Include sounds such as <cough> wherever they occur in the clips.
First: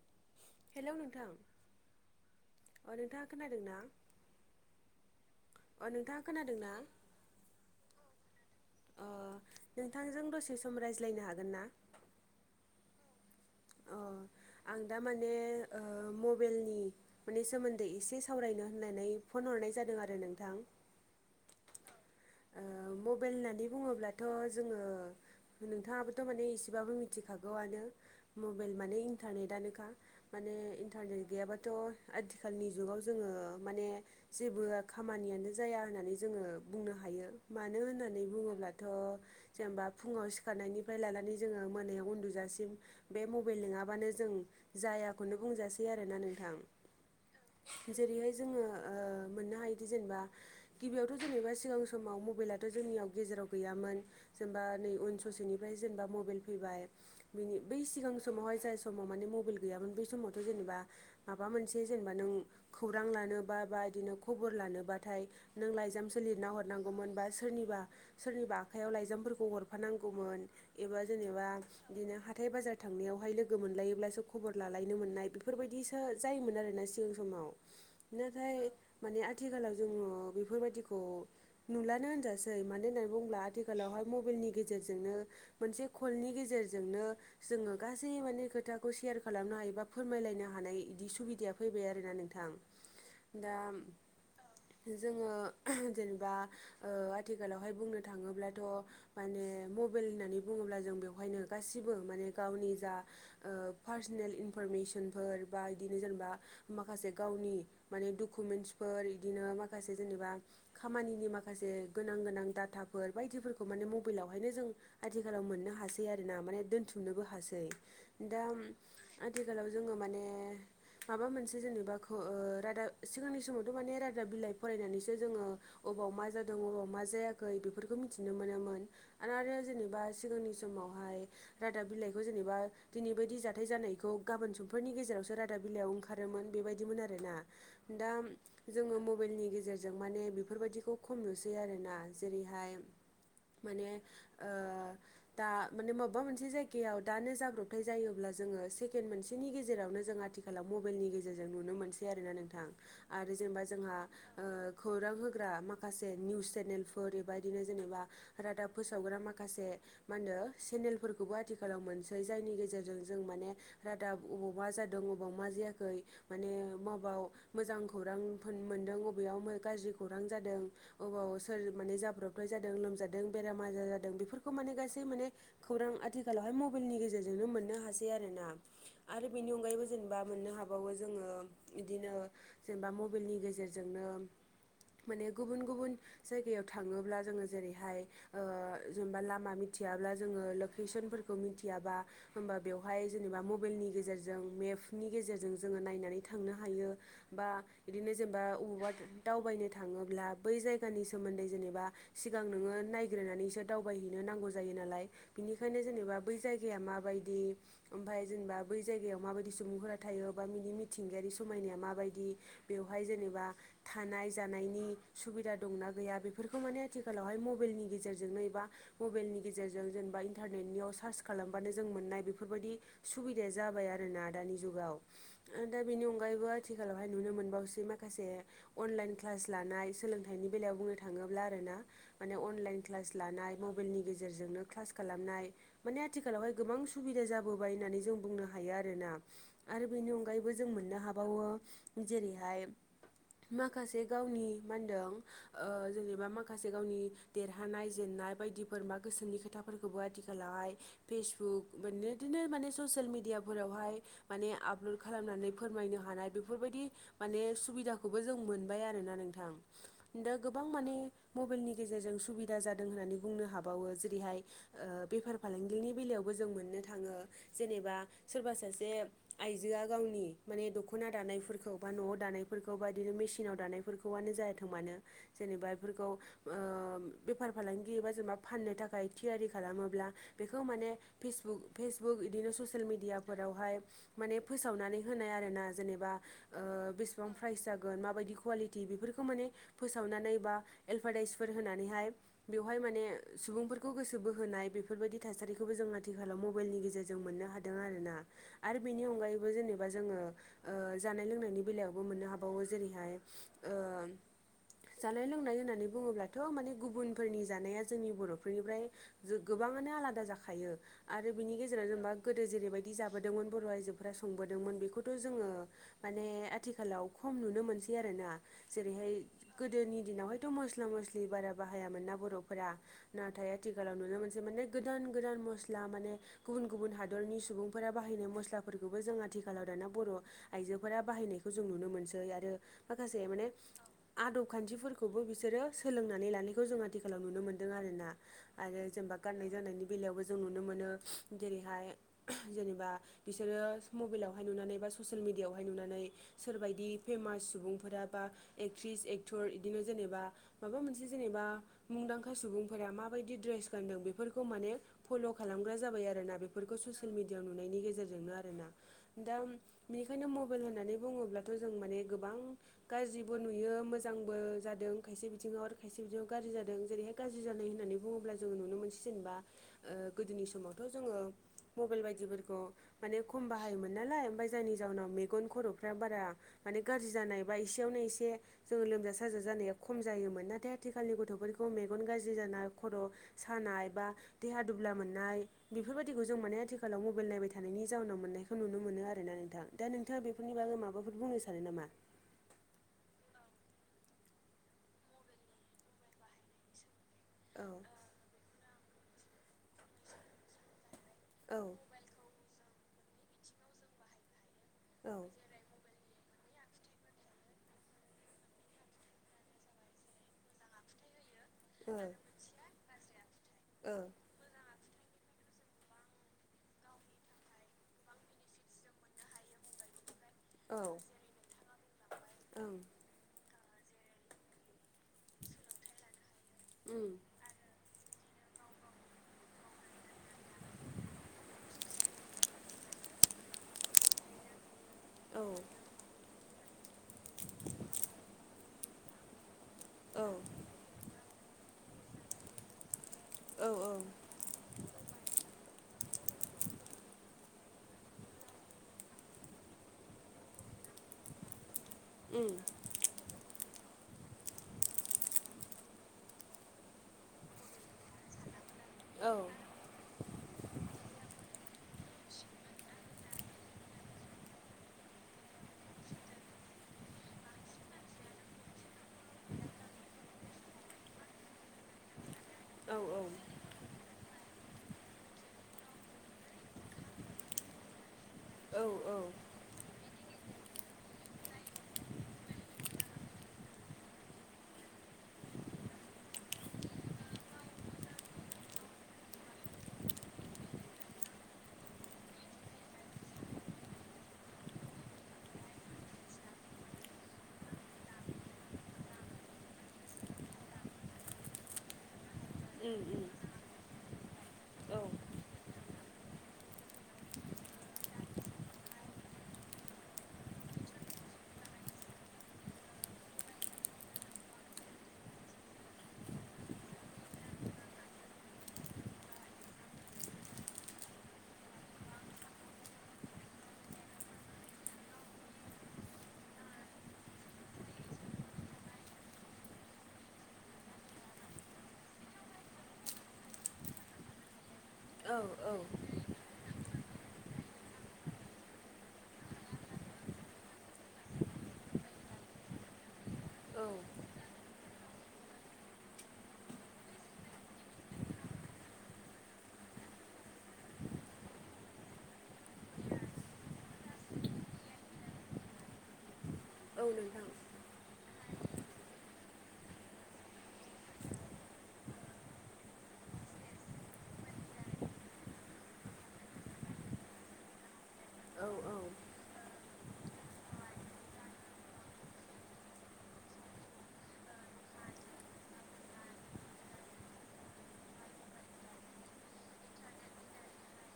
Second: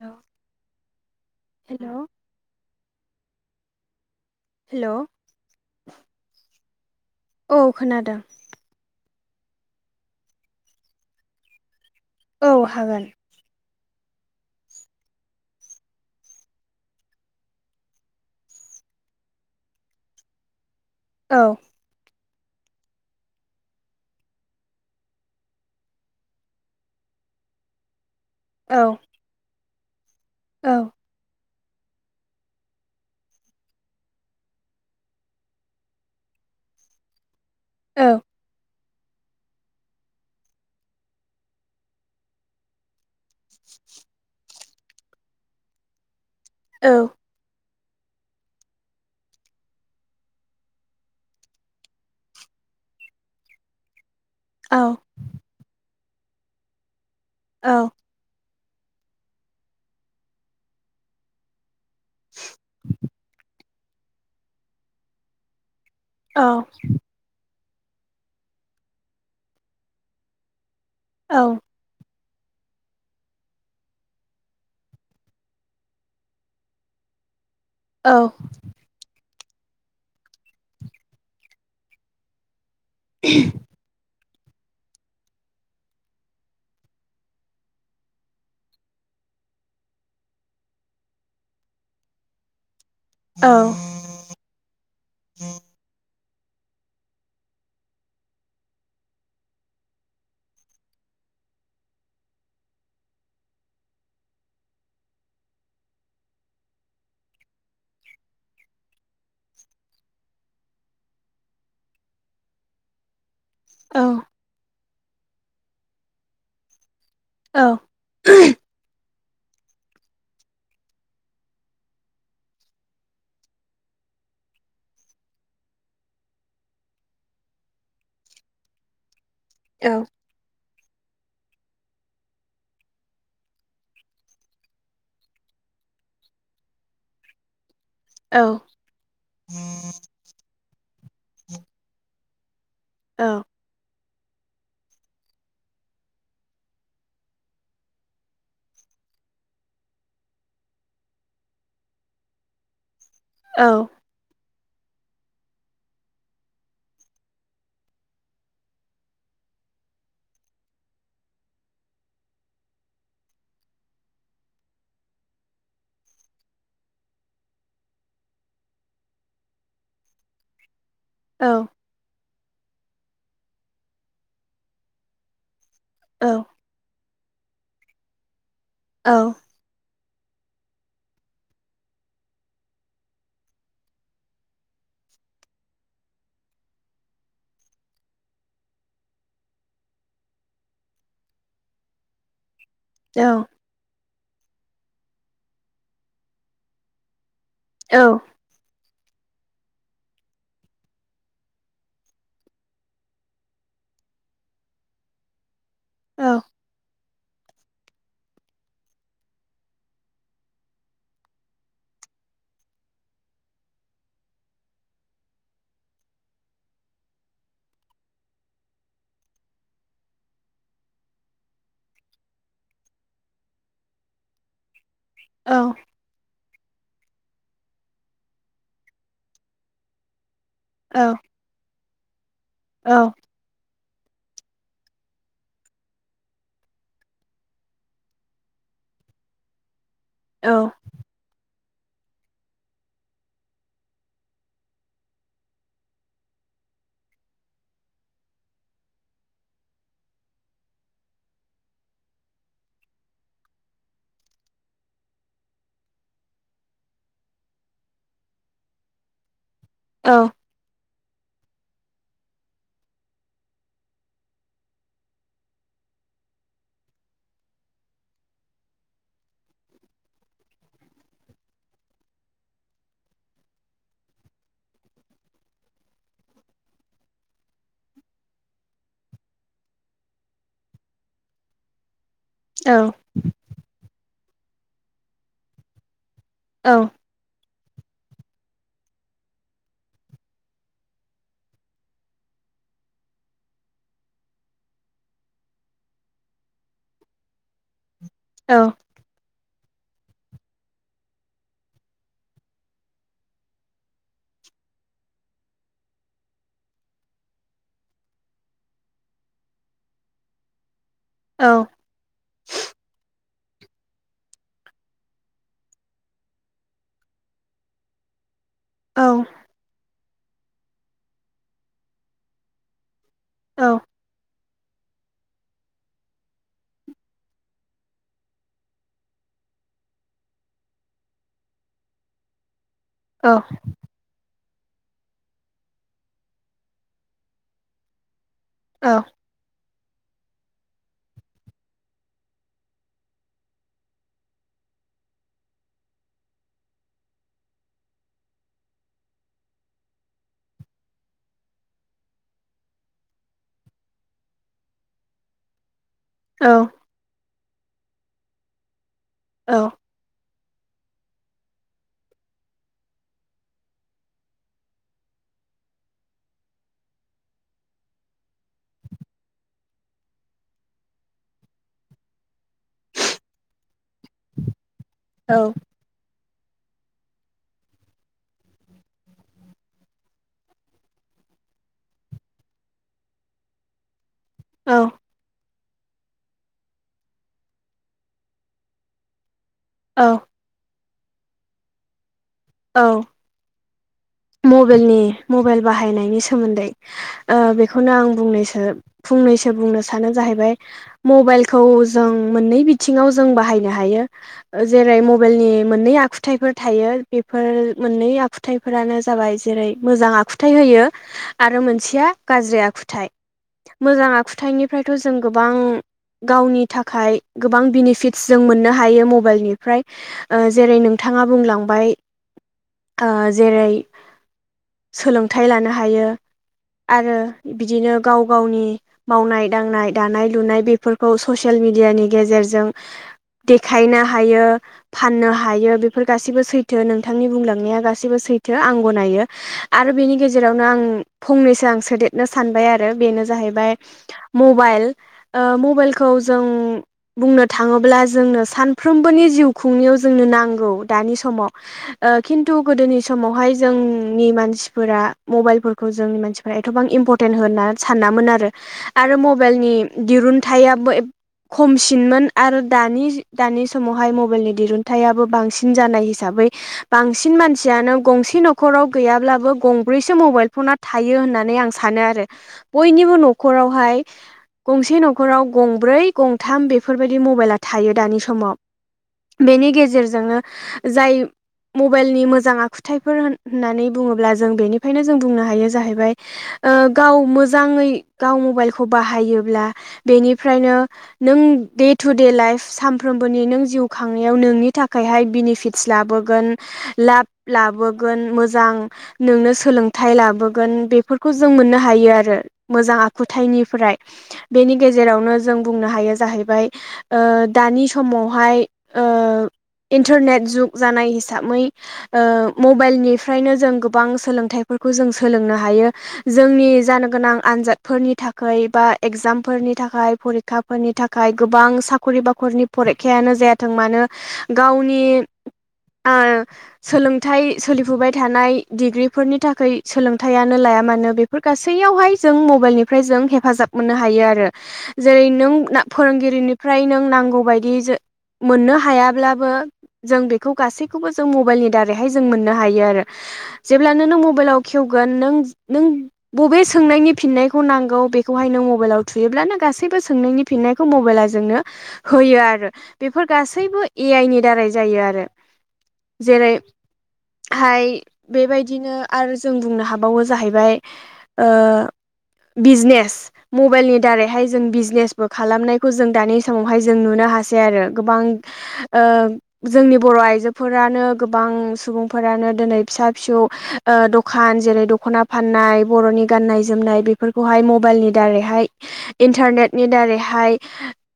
औ। हेल' नोंथां। हेल'। अ नोंथाङा खोनादों ना? हेल'। अ नोंथाङा खोनादों ना? औ खोनादों। अ नोंथांजों दसे सम रायज्लायनो हागोन ना? औ हागोन। अ आं दा माने ओ मबाइेलनि माने सोमोन्दै एसे सावरायनो होननानै फन हरनाय जादों आरो नोंथां। औ। ओ मबाइल होननानै बुङोब्लाथ' जोङो नोंथाङाबोथ' माने एसेबाबो मिथिखागौआनो। मबाइल औ माने इन्टारनेटनोखा माने औ इन्टारनेट गैयाबाथ' आथिखालनि जुगाव जोङो माने जेबो खामानियानो जाया होननानै जोङो बुंनो हायो मानो औ होननानै बुङोब्ला थ' जेनेबा फुङाव सिखारनायनिफ्राय लानानै जोङो मोनायाव उन्दुजासिम बे मबाइल लिङाबानो जों जायाखौनो बुंजासै आरोना नोंथां। औ। जेरैहाय जोङो ओ मोननो हायोदि जेनेबा गिबियावथ' जेनेबा सिगां समाव मबाइलाथ' जोंनियाव गेजेराव गैयामोन। जेनेबा औ नै उन ससेनिफ्राय जेनेबा मबाइल फैबाय बिनि औ बै सिगां समावहाय जाय समाव माने मबाइल गैयामोन बै समावथ' जेनेबा माबा मोनसे जेनेबा नों खौरां लानोबा बा बिदिनो खबर लानोबाथाय नों लाइजाम औ लिरना हरनांगौमोन बा सोरनिबा सोरनिबा आखाइयाव लाइजामफोरखौ हरफानांगौमोन एबा जेनेबा बिदिनो हाथाय बाजार थांनायावहाय लोगो मोनलायोब्लासो खबर लालायनो मोननाय बेफोरबायदिसो जायोमोन आरोोना सिगां समाव औ नाथाय माने आथिखालाव जोङो बेफोरबायदिखौ नुलानो होनजासै मानो होननानै बुङोब्ला आथि थिखालावहाय मबाइलनि गेजेरजोंनो मोनसे कलनि गेजेरजोंनो जोङो गासै माने खोथाखौ सेयार खालामनो हायो बा फोरमायलायनो हानाय बिदि सुबिदाया फैबाय आरोोना नोंथां। औ दा जोङो जेनेबा आथिखालावहाय बुंनो थाङोब्लाथ' - माने मबाइल होननानै बुङोब्ला जों बेवहायनो गासिबो माने गावनि जा ओ पार्सनेल इनफरमेसनफोर बा बिदिनो जेनेबा माखासे गावनि माने डकुमेन्टसफोर इदिनो माखासे जेनेबा खामानिनि माखासे गोनां गोनां डाटाफोर बायदिफोरखौ खौ माने औ मबाइल आावहायनो जों आथिखालाव मोननो हासै आरो नोना माने दोनथुमनोबो औ खासै दा आथिखालाव जोङो माने माबा मोनसे जेनेबा रादाब सिगांनि समावथ' माने रादाब बिलाइ फरायनानैसो जोङो अबाव मा जादों अबाव मा जायाखै बेफोरखौ मिथिनो मोनोमोन आरो औ जेनेबा सिगांनि समावहाय रादाब बिलाइखौ जेनेबा दिनै बायदि जाथाय जानायखौ गाबोन समफोरनि गेजेरावसो रादाब बिलाइयाव ओंखारोमोन बेबायदिमोन आरोना। दा औ जोङो मबाइलनि गेजेरजों माने बेफोरबायदिखौ खम नुसै आरोना। जेरैहाय औ औ। औ माने ओ दा माने मा मबेबा मोनसे जायगायाव दानो जाब्रबथाय जायोब्ला जोङो सेकेणड मोनसेनि गेजेरावनो जों आथिखालाव आथिखालाव मबाइलनि गेजेरजों नुनो मोनसै आरोना नोंथां आरो जेनेबा जोंहा ओ‌खौरां होग्रा माखासे निउस चेनेलफोर बेबदिनो जेनेबा रादाब फोसावग्रा माखासे मा होनो सेनेल फोरखौबो आथिखालाव मोनसै जायनि गेजेरजों जों माने रादाब अबाव मा जादों अबाव मा जायाखै माने माबेयाव मोजां खौरां मोनदों बबेयाव गाज्रि खौरां जादों। अबाव सोर माने जाब्रबथाय जादों लोमजादों बेराम आजार जादों बेफोरखौ माने गासै माने। खौरां आथिखालावहाय मबाइलनि गेजेरजोंनो मोननो हासै आरोना आरो बेनि अनगायैबो जेनेबा मोननो हागौ। बावो जोङो बिदिनो जेनेबा मबाइलनि गेजेरजोंनो। माने गुबुन गुबुन जायगायाव थाङोब्ला जोङो जेरैहाय जेनेबा लामा मिथियाब्ला। जोङो लकेसनफोरखौ मिथियाबा होमबा बेवहाय जेनेबा मबाइलनि गेजेरजों मेप बि नि गेजेरजों जोङो नायनानै थांनो हायो बा बिदिनो जेनेबा बबावबा। दावबायनो थाङोब्ला बै जायगानि सोमोन्दै जेनेबा सिगां नोङो नायग्रोननानैसो दावबायहैनो नांगौ जायो नालाय। बिनिखायनो जेनेबा बै जायगाया माबायदि ओमफ्राय जेनेबा बै जायगायाव माबायदि सुबुंफोरा थायो बा बिनि मिथिंगायारि समायनाया माबायदि। बेवहाय जेनेबा थानाय जानायनि सुबिदा दंना गैया बेफोरखौ माने आथिखालावहाय मबाइलनि गेजेरजोंनो एबा मबाइलनि गेजेरजों जेनेबा इन्टारनेटनियाव सार्च खालामबानो जों मोननाय बेफोरबायदि। सुबिदाया जाबाय आरोोना दानि जुगाव दा बेनि अनगायैबो। आथिखालावहाय नुनो मोनबावसै माखासे अनलाइन क्लास लानाय सोलोंथ नि बेलायाव बुंनो थाङोब्ला आरो ना माने अनलाइन क्लास लानाय मबाइलनि गेजेरजोंनो क्लास खालामनाय माने आथिखालावहाय गोबां सुबिदा जाबोबाय होननानै जों बुंनो हायो आरोना। आरो बेनि अनगायैबो जों मोननो हाबावो जेरैहाय माखासे गावनि मा होनदों ओ जेनेबा माखासे गावनि देरहानाय जेननाय बायदिफोर बा गोसोनि खोथा फोरखौबो आथिखालावहाय फेसबुक बिदिनो माने ससियेल मिडियाफोरावहाय माने आपलड खालामनानै फोरमायनो हानाय बेफोरबायदि माने सुबिदाखौबो जों मोनबाय आरोना नोंथां। दा गोबां माने मबाइलनि गेजेरजों सुबिदा जादों होननानै बुंनो हाबावो जेरैहाय। बेफार फालांगिनि बेलायावबो जों मोननो थाङो। जेनेबा सोरबा सासे आइजोआ गावनि माने दख'ना दानायफोरखौ बा न'आव दानाय। फोरखौ बा बिदिनो मेसिनाव दानायफोरखौआनो जायाथों मानो जेनेबा बेफोरखौ ओ बेफार फालांगि बा जेनेबा फाननो थाखाय थियारि खालामोब्ला बेखौ माने फेसबुक फेसबुक इदिनो ससियेल औ मिडियाफोरावहाय माने फोसावनानै होनाय आरो ना जेनेबा ओ बिस सम प्राइस जागोन माबायदि कुवालिटि बेफोरखौ माने फोसावनानै बा एलभारडाइसफोर होनानैहाय बेवहाय माने सुबुंफोर खौ गोसो बोहोनाय बेफोरबायदि थासारिखौबो जों आथिखालाव मबाइलनि गेजेरजों मोननो हादों आरोना आरो बेनि अनगायैबो जेनेबा जोङो ओ जानाय लोंनायनि बेलायावबो मोननो हाबावो जेरैहाय ओ जानाय लोंनाय होननानै बुङोब्लाथ' माने गुबुनफोरनि जानाया जोंनि बर' बेफोरनिफ्राय गोबाङानो आलादा जाखायो आरो बिनि गेजेराव जेनेबा गोदो जेरैबायदि जाबोदोंमोन बर' आइजोफोरा संबोदोंमोन बेखौथ' जोङो माने आथिखालाव खम नुनो मोनसै आरोना। जेरैहाय गोदोनि दिनावहायथ' मस्ला-मस्लि बारा बाहायामोन ना बर'फोरा। नाथाय आथिखालाव नुनो मोनसे माने गोदान गोदान मस्ला माने गुबुन गुबुन हादरनि सुबुंफोरा बाहायनाय मस्लाफोरखौबो जों आथिखालाव दाना बर' आइजोफोरा बाहायनायखौ जों नुनो मोनसै आरो माखासे माने आदब खान्थिफोरखौबो बिसोरो सोलोंनानै लानायखौ जों आथिखालाव नुनो मोनदों आरोना। आरो जेनेबा गाननाय जोमनायनि बेलायावबो जों नुनो मोनो <unintelligible> जेरैहाय <unintelligible> जेनेबा बिसोरो मबाइलावहाय नुनानै बा ससियेल मिडियाआवहाय नुनानै सोरबायदि फेमास सुबुंफोरा बा एक्ट्रिस एक्टर इदिनो जेनेबा माबा मोनसे जेनेबा मुंदांखा सुबुं फोरा माबायदि द्रेस गानदों बेफोरखौ माने फल' खालामग्रा जाबाय आरोना बेफोरखौ ससे सियेल मिडियाआव नुनायनि गेजेरजोंनो आरो ना दा बेनिखायनो मबाइल होननानै बुङोब्लाथ' जों माने गोबां गाज्रिबो नुयो मोजांबो जादों खायसे बिथिङाव आरो खायसे बिथिङाव गाज्रि जादों जेरैहाय गाज्रि ज्रि जानाय होननानै बुङोब्ला जोङो नुनो मोनसै जेनेबा ओ गोदोनि समावथ' जोङो मबाइल बायदिफोरखौ माने खम बाहायोमोन नालाय ओमफाय जायनि जाउनाव मेगन खर'फ्रा बारा माने गाज्रि जानाय बा एसेयावनो एसे जोङो लोमजा साजा जानाया खम जायोमोन नाथाय आथिखालनि गथ'फोरखौ मे गन गाज्रि जानाय खर' सानाय बा देहा औ दुब्ला मोन नाय बेफोरबायदिखौ जों माने आथिखालाव मबाइल नायबाय थानायनि जाउनाव मोननायखौ नुनो मोनो आरोना नोंथां। दा नोंथाङा बेफोरनि बागै माबाफोर बुंनो सानो नामा? औ। मबेलनि मबाइल बाहायनायनि सोमोन्दै ओ औ बेखौनो आं बुंनोसो फंनैसो बुंनो सानो जाहैबाय औ मबाइलखौ जो जों मोननै बिथिङाव जों बाहायनो हायो जेरै औ मबाइलनि ओ मोननै आखुथाइफोर थायो बेफोर मोननै आखुथायाइफोरानो जाबाय जेरै मोजां आखुथायाइ होयो। आरो मोनसेया गाज्रि आखुथायाइ मोजां आखुथायाइनिफ्रायथ' जों गोबां गावनि थाखाय गोबां बेनिफिटस जों मोननो हायो मबाइलनि ओमफ्राय ओ जेरै नोंथाङा बुंलांबाय ओं ओ जेरै सोलोंथाइ लानो हायो उम आरो बिदिनो गाव गावनि मावनाय दांनाय दानाय लुनाय बेफोरखौ ससियेल मिेडियानि गेजेरजों देखायनो हायो। फाननो औ हायो बेफोर गासैबो सैथो नोंथांनि बुंलांनाया गाैबो सैथो आं गनायो। आरो बेनि औ गेजेरावनो आं फंनैसो आं सोदेरनो सानबाय आरो बेनो जाहैबाय औ मबाइल ओ मबाइलखौ जों बुंनो थाङोब्ला जोंनो सानफ्रोमबोनि जिउ खुंनायाव जोंनो नांगौ दानि समाव <inaudible> ओ खिन्थु गोदोनि समावहाय जोंनि मानसिफोरा मबाइलफोरखौ जोंनि मानसिफोरा एथबां इम्पर्ट तेन होना सानामोन आरो आरो औ मबाइलनि दिरुनथाइाबो खमसिनमोन आरो दानि दानि समावहाय मबाइलनि दिरुनन्थाइआबो बांसिन जानाय हिसाबै बांसिन मानसियानो गंसे न'खराव गैयाब्लाबो गंब्रैसो मबाइल फना थायो होननानै आं सानो आरो औ बयनिबो न'खरावहाय गंसे न'खराव गंब्रै गंथाम बेफोरबायदि मबाइला थायो दानि समाव औ-औ बेनि गेजेरजोंनो जाय मबाइलनि मोजां आखु थाइफोर होन होननानै बुङोब्ला जों बेनिफ्रायनो जों बुंनो हायो जाहैबाय ओ गाव मोजाङै गाव मबाइलखौ बाहायोब्ला बेनिफ्रायनो नों दे टु दे लाइफ सानफ्रोमबोनि नों जिउ खांनायाव नोंनि थाखायहाय बेनिफिट लाबोगोन लाब लाबोगोन मोजां नोंनो सोलोंथाइ लाबोगोन बेफोरखौ जों मोननो हायो आरो उम मोजां आखुथायाइनिफ्राय बेनि औ गेजेरावनो जों बुंनो हायो जाहैबाय ओ दानि समावहाय ओ इन्टारनेट जुग जानाय हिसाबै ओ मबाइलनिफ्रायनो जों गोबां सोलोंथाइफोरखौ जों सोलोंनो हायो। जोंनि जानो गोनां आनजादफोरनि थाखाय बा एग्जामफोरनि थाखाय फरिखा फोरनि थाखाय गोबां साख'रि बाख'रिनि फरिखायानो जायाथों मानो गावनि आ सोलोंथाइ सोलिफुबाय थानाय डिग्रिफोरनि थाखाय सोलोंथायाइानो लाया मानो बे फोर गासैयावहाय जों मबाइलनिफ्राय जों हेफाजाब मोननो हायो आरो जेरै औ नों फोरोंगिरिनिफ्राय नों नांगौबायायदि जो मोननो हायाब्लाबो जों बेखौ गासैखौबो जों मबाइलनि दारैहाय जों मोननो हायो आरो औ जेब्लानो नों मबाइलाव खेवगोन नों नों बबे सोंनायनि फिननायखौ नांगौ बेखौहाय नों मबाइलाव थुयोब्लानो गासैबो सोंनायनि फिननायखौ मबाइलाजोंनो होयो आरो बेफोर गासैबो ए आइ नि दारै जायो आरो जेरै औ नोंथां। हाय बेबायदिनो आरो जों बुंनो हाबावो जाहैबाय ओ बिजनेस मबाइलनि दारैहाय जों बिजनेसबो खालामनायखौ जों दानि समावहाय जों नुनो हासै आरो गोबां औ औ ओ जोंनि बर' आइजोफोरानो गो गोबां सुबुंफोरानो दिनै फिसा फिसौ दखान जेरै दख'ना फाननाय बर'नि गाननाय जोमनाय बेफोरखौहाय मबाइलनि दारैहाय इन्टारनेटनि दारैहाय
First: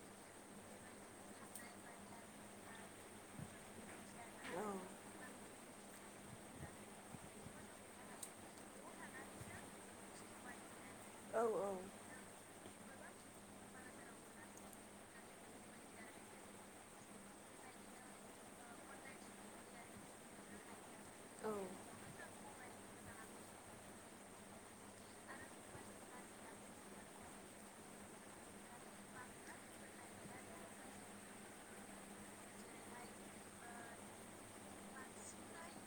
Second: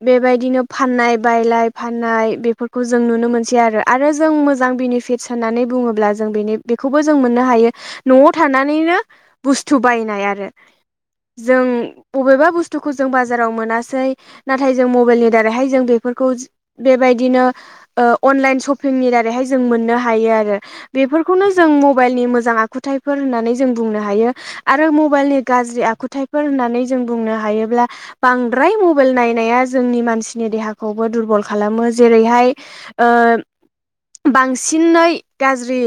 बेबायदिनो फाननाय बायलाय फाननाय बेफोरखौ जों नुनो मोनसै आरो आरो जों औ मोजां बेनि फेटस स होननानै बुङोब्ला जों बेनि बेखौबो जों मोननो हायो न'आव थानानैनो बुस्थु बायनाय आरो औ उम औ जों बबेबा बुस्थुखौ जों बाजाराव मोनासै नाथाय जों मबाइलनि दारैहाय जों बेफोरखौ बेबायदिनो अनलाइन सशपिंनि दारैहाय जों मोननो हायो आरो बेफोरखौनो जों मबाइलनि मोजां आखुथायाइफोर होननानै जों बुंनो हायो। आरो मबाइलनि गाज्रि आखुथायफोर होननानै जों बुंनो हायोब्ला बांद्राय मबाइल नायनाया जोंनि मानसिनि देहाखौबो दुरबल खालामो जेरैहाय ओ बांसिननै गाज्रि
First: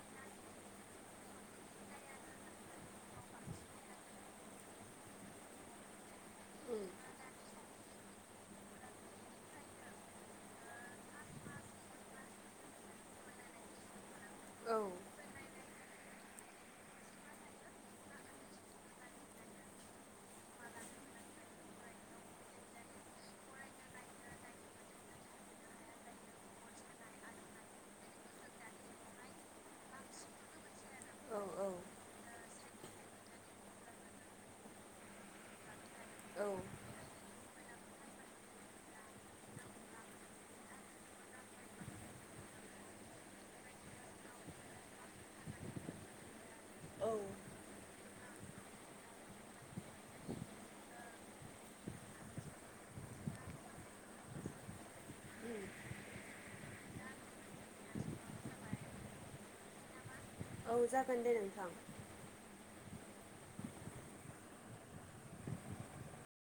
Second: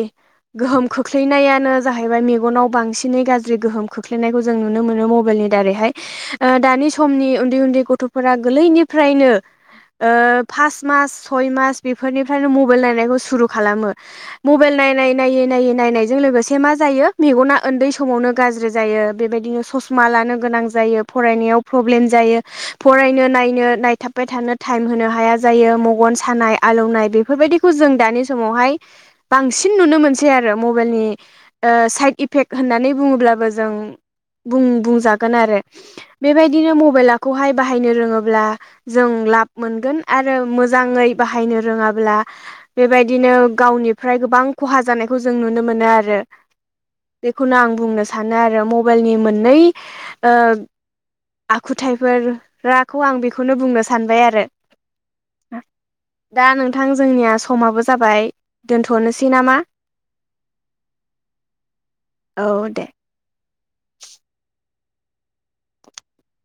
गोहोम खोख्लैनायानो जाहैबाय मेगनाव बांसिनै गाज्रि गोहोम खोख्लैनायखौ जों नुनो मोनो मबाइलनि दारैहाय दानि समनि उन्दै उन्दै गथ'फोरा गोरलैनिफ्रायनो ओ पास मास सय मास बेफोरनिफ्रायनो मबाइल लायनायखौ सुरु खालामो मबाइल औ औ नायनाय नायै नायै नायनायजों लोगोसे मा जायो मेगना उन्दै समावनो गाज्रि जायो बेबायदिनो ससमा लानो गोनां जायो फरायनायाव प्रब्लेम जायो फरायनो नायनो नायथाबबाय थानो टाइम होनो हाया जायो मगन सानाय आलौनाय बेफोरबायदिखौ जों दानि समावहाय बांसिन नुनो मोनसै आरो मबाइनि ओ साइद इफेक्ट होननानै बुङोब्लाबो जों बुं-बुंजागोन आरो। बेबायदिनो मबाइलाखौहाय बाहायनो रोङोब्ला जों लाब मोनगोन आरो मोजाङै बाहायनो रोङाब्ला बेबाय बिदिनो गावनिफ्राय गोबां खहा जानायखौ जों नुनो मोनो आरो बेखौनो आं बुंनो सानो आरो मबाइलनि मोननै ओ आखुथायाइफोराखौ आं बेखौनो बुंनो सानबाय आरो दा नोंथां जोंनिया समाबो जाबाय दोनथ'नोसै नामा? औ जागोन दे नोंथां। औ दे